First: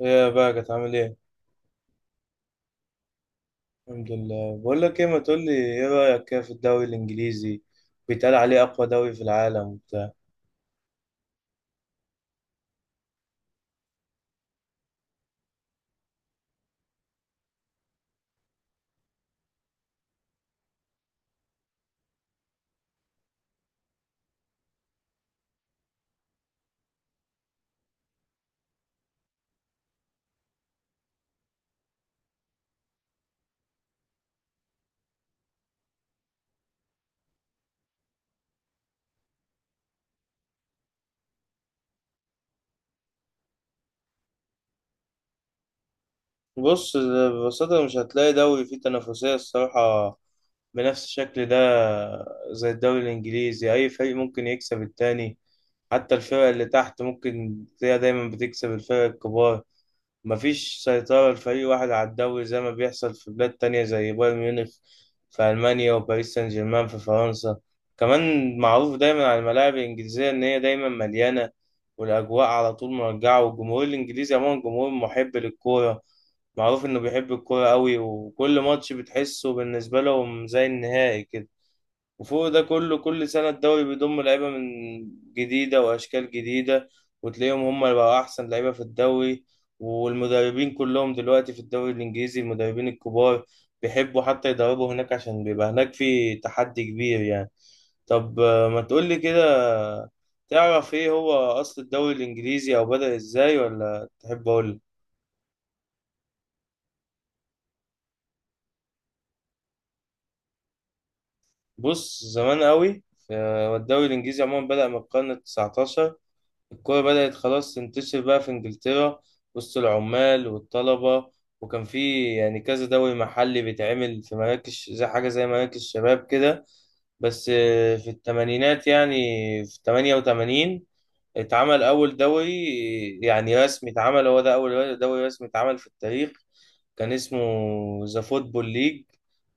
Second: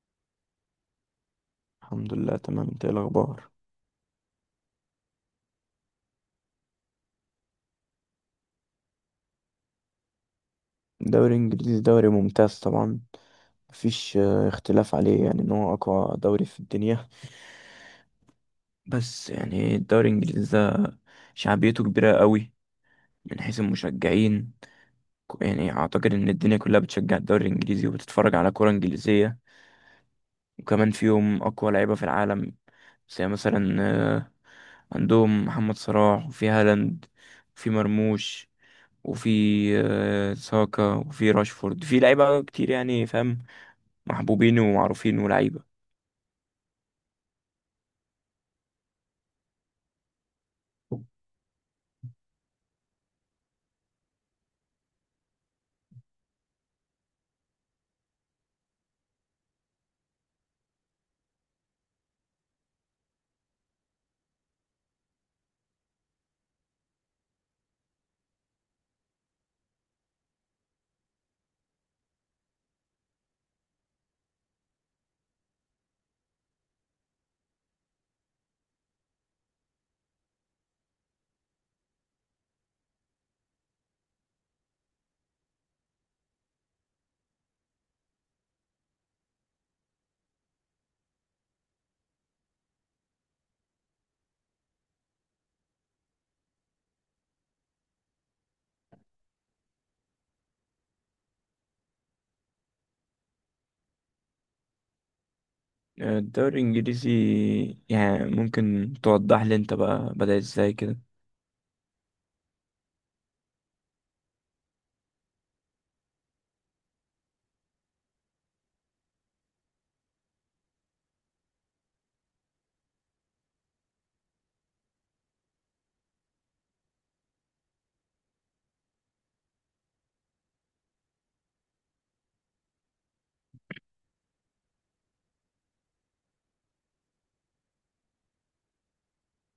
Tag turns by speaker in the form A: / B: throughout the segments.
A: ايه يا بقى كانت عامل ايه؟
B: الحمد لله تمام، انت ايه الاخبار؟
A: الحمد لله، بقول لك ايه، ما تقول لي ايه رأيك كده في الدوري الانجليزي؟ بيتقال عليه اقوى دوري في العالم وبتاع.
B: دوري انجليزي، دوري ممتاز طبعا. مفيش اختلاف عليه، يعني ان هو اقوى دوري في الدنيا. بس يعني الدوري الانجليزي ده شعبيته كبيرة قوي، من حيث المشجعين. يعني اعتقد ان الدنيا كلها بتشجع الدوري الانجليزي وبتتفرج على كرة انجليزية. وكمان فيهم اقوى لعيبة في العالم، زي مثلا آه، عندهم محمد صلاح، وفي هالاند، وفي مرموش، وفي ساكا، وفي راشفورد. في لعيبة كتير يعني، فاهم، محبوبين ومعروفين ولعيبة.
A: بص، ببساطة مش هتلاقي دوري فيه تنافسية الصراحة بنفس الشكل ده. زي الدوري الانجليزي، اي فريق ممكن يكسب التاني، حتى الفرق اللي تحت ممكن تلاقيها دايما بتكسب الفرق الكبار. مفيش سيطرة لفريق واحد على الدوري زي ما بيحصل في بلاد تانية زي بايرن ميونخ في ألمانيا وباريس سان جيرمان في فرنسا. كمان معروف دايما على الملاعب الإنجليزية إن هي دايما مليانة، والأجواء على طول مرجعة، والجمهور الإنجليزي عموما جمهور محب للكورة، معروف إنه بيحب الكورة أوي، وكل ماتش بتحسه بالنسبة لهم زي النهائي كده. وفوق ده كله، كل سنة الدوري بيضم لعيبة من جديدة وأشكال جديدة، وتلاقيهم هم اللي بقوا أحسن لعيبة في الدوري. والمدربين كلهم دلوقتي في الدوري الإنجليزي، المدربين الكبار بيحبوا حتى يدربوا هناك عشان بيبقى هناك في تحدي كبير يعني. طب ما تقولي كده، تعرف إيه هو أصل الدوري الإنجليزي أو بدأ إزاي ولا تحب أقول؟
B: الدوري الإنجليزي، يعني ممكن توضح لي أنت بقى بدأ إزاي كده؟
A: بص، زمان قوي، والدوري الإنجليزي عموما بدأ من القرن التسعتاشر. الكورة بدأت خلاص تنتشر بقى في إنجلترا وسط العمال والطلبة، وكان في يعني كذا دوري محلي بيتعمل في مراكز، زي حاجة زي مراكز شباب كده. بس في التمانينات يعني، في 88 اتعمل أول دوري يعني رسمي. اتعمل هو ده أول دوري رسمي اتعمل في التاريخ، كان اسمه ذا فوتبول ليج.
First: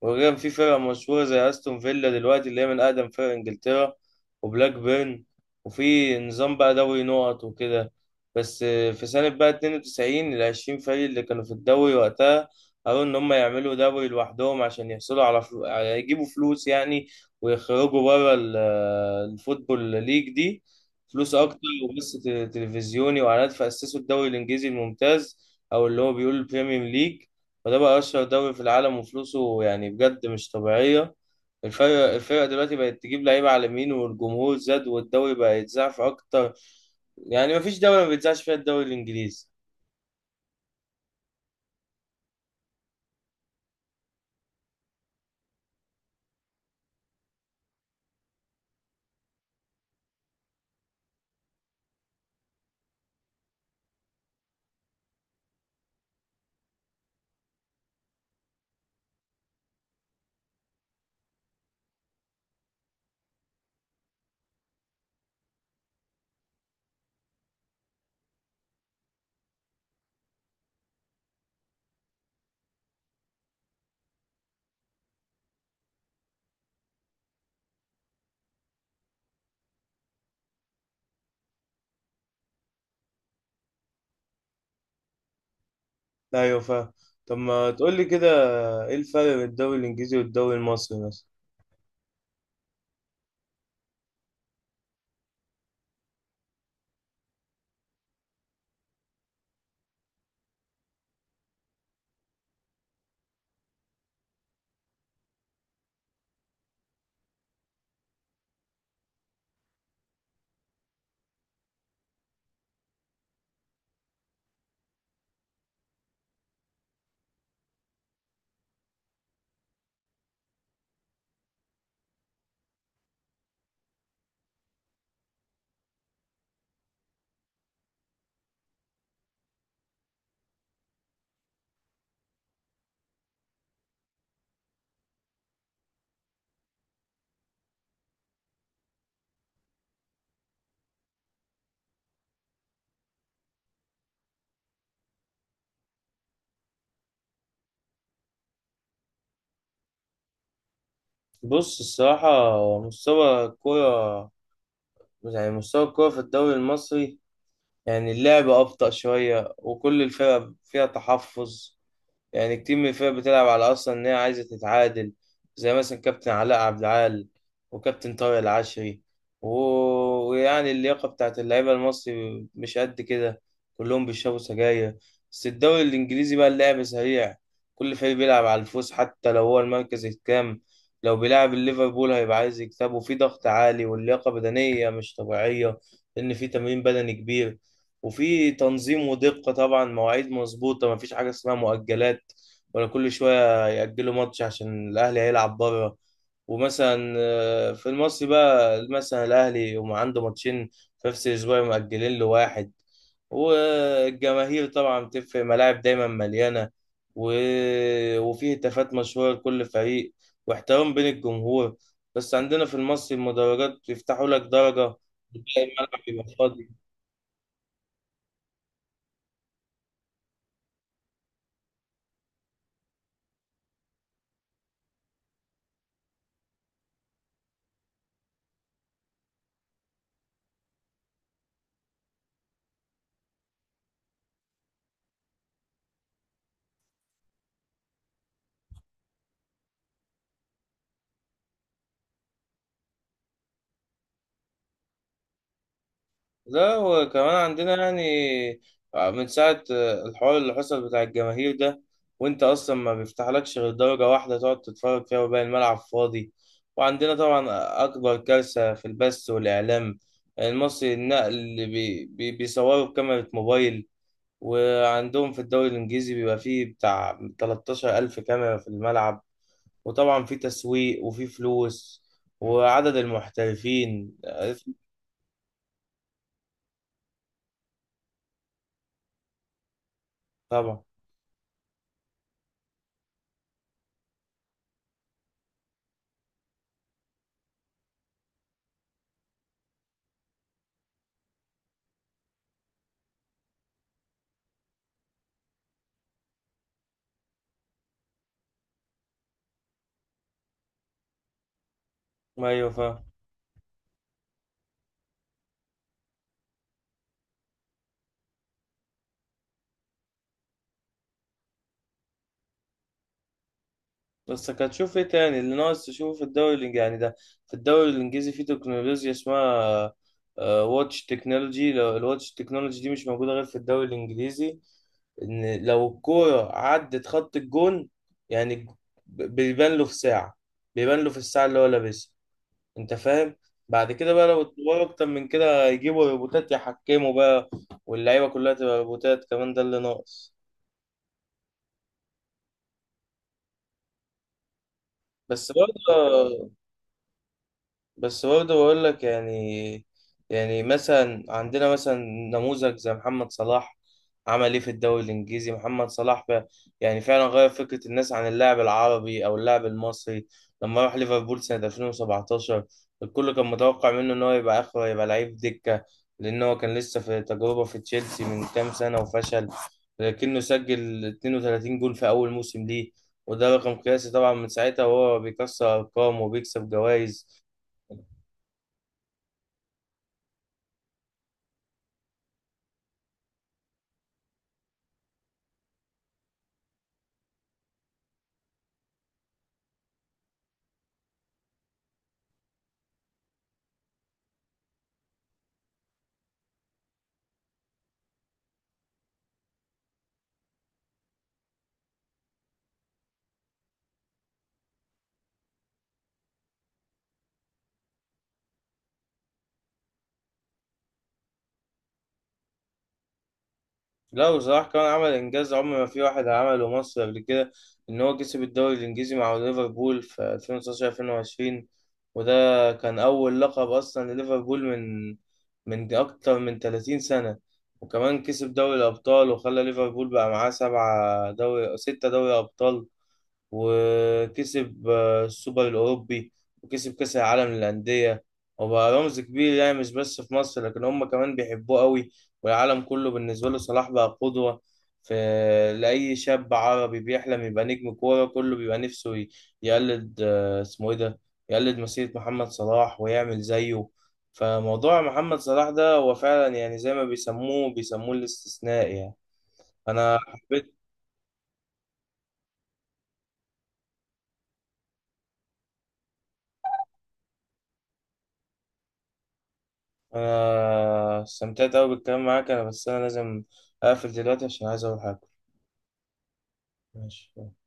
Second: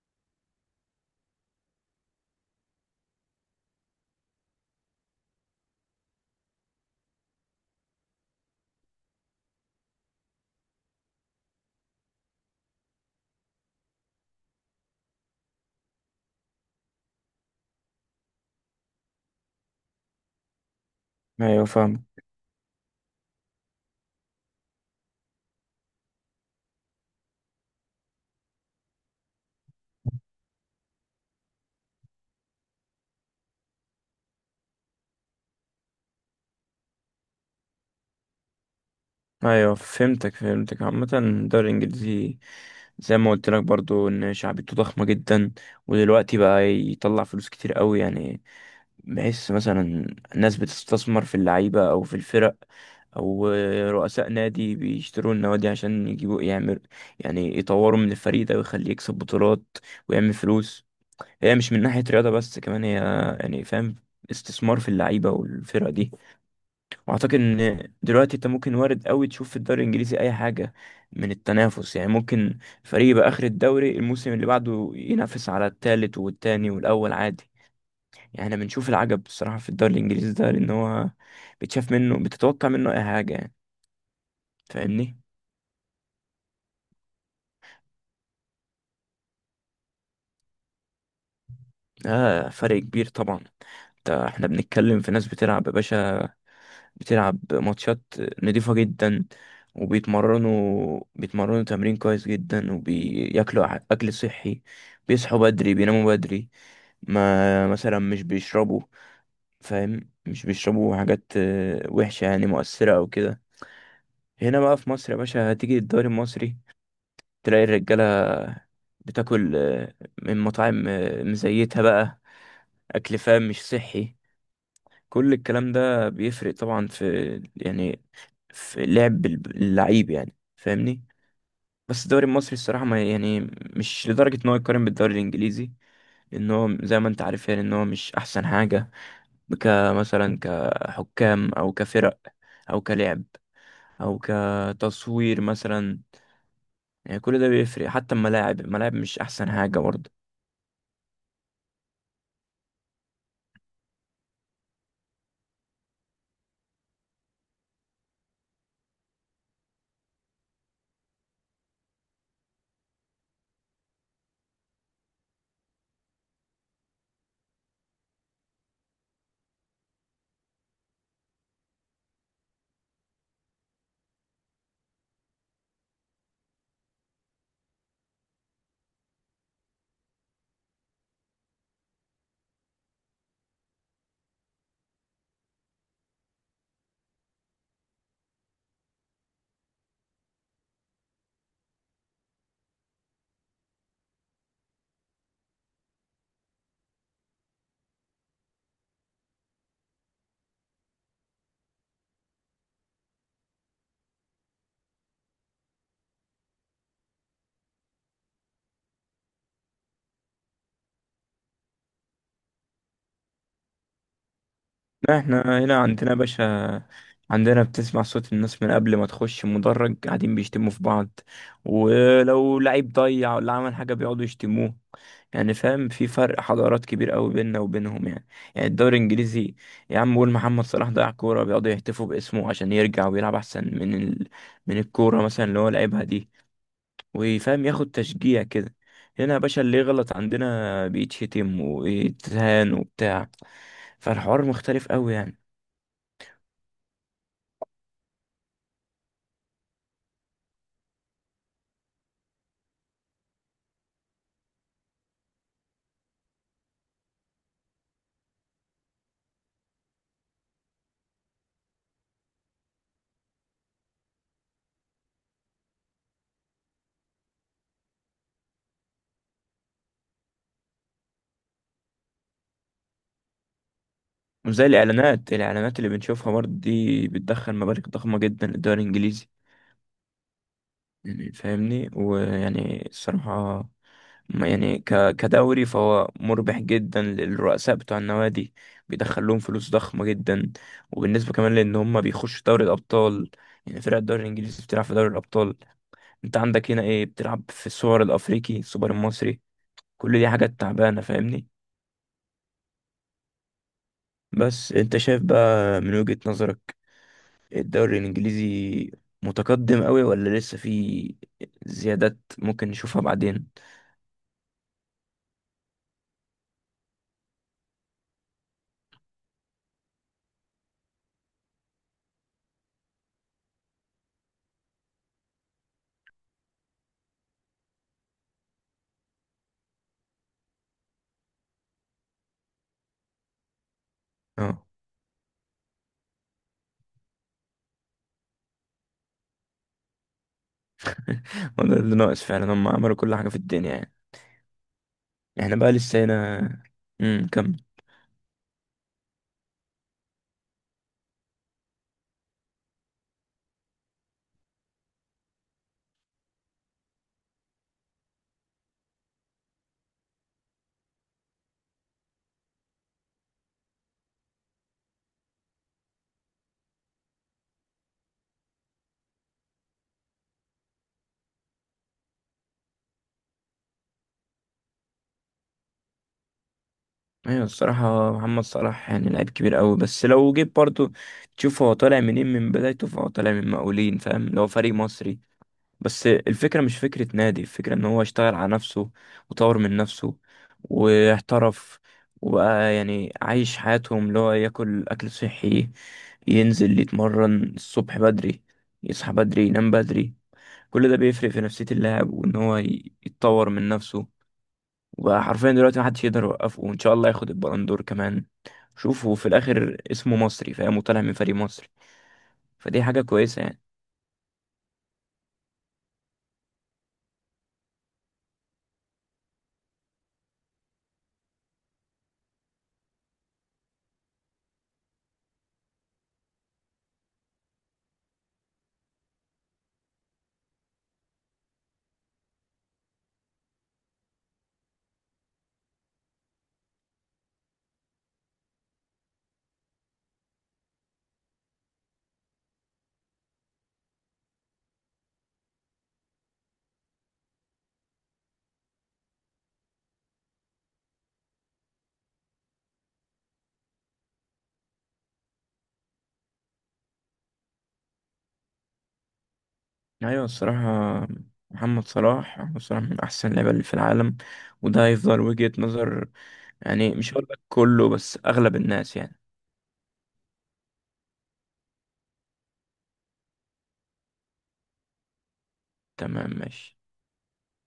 A: وكان في فرق مشهورة زي أستون فيلا دلوقتي، اللي هي من أقدم فرق إنجلترا، وبلاك بيرن. وفي نظام بقى دوري نقط وكده. بس في سنة بقى 92، العشرين فريق اللي كانوا في الدوري وقتها قالوا إن هم يعملوا دوري لوحدهم عشان يحصلوا على يجيبوا فلوس يعني، ويخرجوا بره الفوتبول ليج دي، فلوس أكتر
B: أيوة فاهم.
A: وبث تلفزيوني وإعلانات، فأسسوا الدوري الإنجليزي الممتاز أو اللي هو بيقول البريمير ليج. وده بقى أشهر دوري في العالم وفلوسه يعني بجد مش طبيعية. الفرق دلوقتي بقت تجيب لعيبة على اليمين، والجمهور زاد، والدوري بقى يتذاع في أكتر، يعني مفيش دولة ما بيتذاعش فيها الدوري الإنجليزي.
B: أيوة فهمتك فهمتك. عامة الدوري الإنجليزي زي ما قلت لك برضو، إن شعبيته ضخمة جدا. ودلوقتي بقى يطلع فلوس كتير قوي يعني. بحس مثلا ناس بتستثمر في اللعيبة أو في الفرق، أو رؤساء نادي بيشتروا النوادي عشان يجيبوا، يعمل، يعني يطوروا من الفريق ده ويخليه يكسب بطولات ويعمل فلوس. هي مش من ناحية رياضة بس، كمان هي يعني فاهم، استثمار في اللعيبة والفرق دي. وأعتقد إن دلوقتي أنت ممكن وارد أوي تشوف في الدوري الإنجليزي أي حاجة من التنافس. يعني ممكن فريق يبقى آخر الدوري، الموسم اللي بعده ينافس على التالت والتاني والأول عادي. يعني احنا بنشوف العجب الصراحة في الدوري الانجليزي ده، لان هو بتشاف منه، بتتوقع منه اي حاجة يعني، فاهمني؟
A: أيوة، فاهم. طب ما تقول لي كده، إيه الفرق بين الدوري الإنجليزي والدوري المصري مثلا؟
B: اه فرق كبير طبعا. ده احنا بنتكلم في ناس بتلعب يا باشا، بتلعب ماتشات نضيفة جدا، وبيتمرنوا تمرين كويس جدا، وبياكلوا اكل صحي، بيصحوا بدري، بيناموا بدري. ما مثلا مش بيشربوا، فاهم، مش بيشربوا حاجات وحشة، يعني مؤثرة او كده. هنا بقى في مصر يا باشا، هتيجي الدوري المصري تلاقي الرجالة بتاكل من مطاعم مزيتها بقى، أكل فاهم مش صحي. كل الكلام ده بيفرق طبعا في، يعني، في لعب اللعيب يعني فاهمني. بس الدوري المصري الصراحة، ما يعني، مش لدرجة إن هو يقارن بالدوري الإنجليزي، لأن هو زي ما أنت عارف يعني إن هو مش أحسن حاجة، كمثلا كحكام أو كفرق أو كلعب أو كتصوير مثلا. يعني كل ده بيفرق، حتى الملاعب مش أحسن حاجة برضه.
A: بص الصراحة، مستوى الكورة، يعني مستوى الكورة في الدوري المصري، يعني اللعب أبطأ شوية وكل الفرق فيها تحفظ، يعني كتير من الفرق بتلعب على اصلا ان هي عايزه تتعادل، زي مثلا كابتن علاء عبد العال وكابتن طارق العشري و... ويعني اللياقه بتاعت اللعيبه المصري مش قد كده، كلهم بيشربوا سجاير. بس الدوري الانجليزي بقى اللعب سريع، كل فريق بيلعب على الفوز حتى لو هو المركز الكام. لو بيلعب الليفربول هيبقى عايز يكسبه، في ضغط عالي، واللياقه بدنيه مش طبيعيه لان في تمرين بدني كبير. وفي تنظيم ودقة، طبعا مواعيد مظبوطة، مفيش حاجة اسمها مؤجلات، ولا كل شوية يأجلوا ماتش عشان الأهلي هيلعب بره. ومثلا في المصري بقى مثلا الأهلي يقوم عنده ماتشين في نفس الأسبوع مأجلين له واحد. والجماهير طبعا بتفرق، ملاعب دايما مليانة و... وفيه هتافات مشهورة لكل فريق واحترام بين الجمهور. بس عندنا في المصري، المدرجات بيفتحوا لك درجة
B: لا، احنا
A: وتلاقي
B: هنا
A: الملعب
B: عندنا يا
A: بيبقى
B: باشا،
A: فاضي.
B: عندنا بتسمع صوت الناس من قبل ما تخش مدرج، قاعدين بيشتموا في بعض، ولو لعيب ضيع ولا عمل حاجة بيقعدوا يشتموه. يعني فاهم، في فرق حضارات كبير قوي بيننا وبينهم يعني. يعني الدوري الانجليزي، يا عم قول محمد صلاح ضيع كورة، بيقعدوا يهتفوا باسمه عشان يرجع ويلعب احسن من ال... من الكورة مثلا اللي هو لعبها دي، ويفهم، ياخد تشجيع كده. هنا يا باشا، اللي يغلط عندنا بيتشتم ويتهان وبتاع. فالحوار مختلف قوي يعني.
A: لا، وكمان عندنا يعني من ساعة الحوار اللي حصل بتاع الجماهير ده، وانت اصلا ما بيفتحلكش غير درجة واحدة تقعد تتفرج فيها وباقي الملعب فاضي. وعندنا طبعا اكبر كارثة في البث والاعلام المصري، النقل اللي بي بي بيصوروا بكاميرا موبايل. وعندهم في الدوري الانجليزي بيبقى فيه بتاع 13 الف كاميرا في الملعب، وطبعا في تسويق وفي فلوس، وعدد المحترفين
B: وزي الإعلانات اللي بنشوفها برضه دي، بتدخل مبالغ ضخمة جدا للدوري الإنجليزي.
A: طبعا.
B: يعني فاهمني؟ ويعني الصراحة، يعني كدوري فهو مربح جدا للرؤساء بتوع النوادي، بيدخل لهم فلوس ضخمة جدا. وبالنسبة كمان لأن هم بيخشوا دوري الأبطال، يعني فرق الدوري الإنجليزي بتلعب في دوري الأبطال. أنت عندك هنا إيه؟ بتلعب في السوبر الأفريقي، السوبر المصري، كل دي حاجات تعبانة فاهمني.
A: ايوه، فاهم.
B: بس أنت شايف بقى من وجهة نظرك، الدوري الانجليزي متقدم قوي، ولا لسه في زيادات ممكن نشوفها بعدين؟
A: بس هتشوف ايه تاني اللي ناقص تشوفه في الدوري الانجليزي يعني؟ ده في الدوري الانجليزي في تكنولوجيا اسمها واتش تكنولوجي. لو الواتش تكنولوجي دي مش موجودة غير في الدوري الانجليزي، ان لو الكورة عدت خط الجون يعني، بيبان له في ساعة، بيبان له في الساعة اللي هو لابسها، انت فاهم؟ بعد كده بقى لو
B: اه.
A: اتطوروا اكتر من كده يجيبوا روبوتات يحكموا بقى، واللعيبة كلها تبقى روبوتات كمان، ده اللي ناقص.
B: هو ده اللي ناقص فعلا، هم عملوا كل حاجة في الدنيا يعني.
A: بس
B: احنا بقى
A: برضه
B: لسه هنا. كمل.
A: بس برضه بقول لك يعني، يعني مثلا عندنا مثلا نموذج زي محمد صلاح، عمل ايه في الدوري الانجليزي محمد صلاح؟ يعني فعلا غير فكره الناس عن اللاعب العربي او اللاعب المصري. لما راح ليفربول سنه 2017، الكل كان متوقع منه ان هو يبقى اخره يبقى لعيب دكه، لان هو كان لسه في تجربه في تشيلسي من كام سنه وفشل. لكنه سجل 32 جول في اول موسم ليه، وده رقم قياسي طبعا، من ساعتها وهو بيكسر ارقام وبيكسب جوائز.
B: ايوه الصراحة، محمد صلاح يعني لعيب كبير قوي. بس لو جيت برضو تشوف هو طالع منين، من بدايته، فهو طالع من مقاولين فاهم، لو فريق مصري. بس الفكرة مش فكرة نادي، الفكرة ان هو اشتغل على نفسه وطور من نفسه واحترف، وبقى يعني عايش حياتهم، اللي هو ياكل اكل صحي، ينزل يتمرن الصبح بدري، يصحى بدري، ينام بدري. كل ده بيفرق في نفسية اللاعب، وان هو يتطور من نفسه. وبقى حرفيا دلوقتي محدش يقدر يوقفه، وان شاء الله ياخد البلندور كمان. شوفوا في الاخر اسمه مصري فاهم، وطالع من فريق مصري، فدي حاجة كويسة يعني.
A: لا، وصلاح كان عمل انجاز عمر ما في واحد عمله مصر قبل كده، ان هو كسب الدوري الانجليزي مع ليفربول في 2019 2020، وده كان اول لقب اصلا لليفربول من اكتر من 30 سنة. وكمان كسب دوري الابطال، وخلى ليفربول بقى معاه سبعة دوري ستة دوري ابطال. وكسب السوبر الأوروبي، وكسب كأس العالم للأندية. وبقى رمز كبير، يعني مش بس في مصر لكن هم كمان بيحبوه قوي، والعالم كله بالنسبة له صلاح بقى قدوة في لأي شاب عربي بيحلم يبقى نجم كورة. كله بيبقى نفسه يقلد اسمه إيه ده، يقلد مسيرة محمد صلاح ويعمل زيه. فموضوع محمد صلاح ده هو فعلا، يعني زي ما بيسموه الاستثناء يعني. أنا
B: ايوه الصراحه، محمد صلاح من احسن اللعيبه اللي في العالم، وده هيفضل وجهة نظر يعني. مش هقول لك كله، بس اغلب الناس يعني.
A: انا استمتعت قوي بالكلام معاك، انا بس انا لازم اقفل دلوقتي عشان عايز اروح اكل.
B: تمام ماشي.
A: ماشي.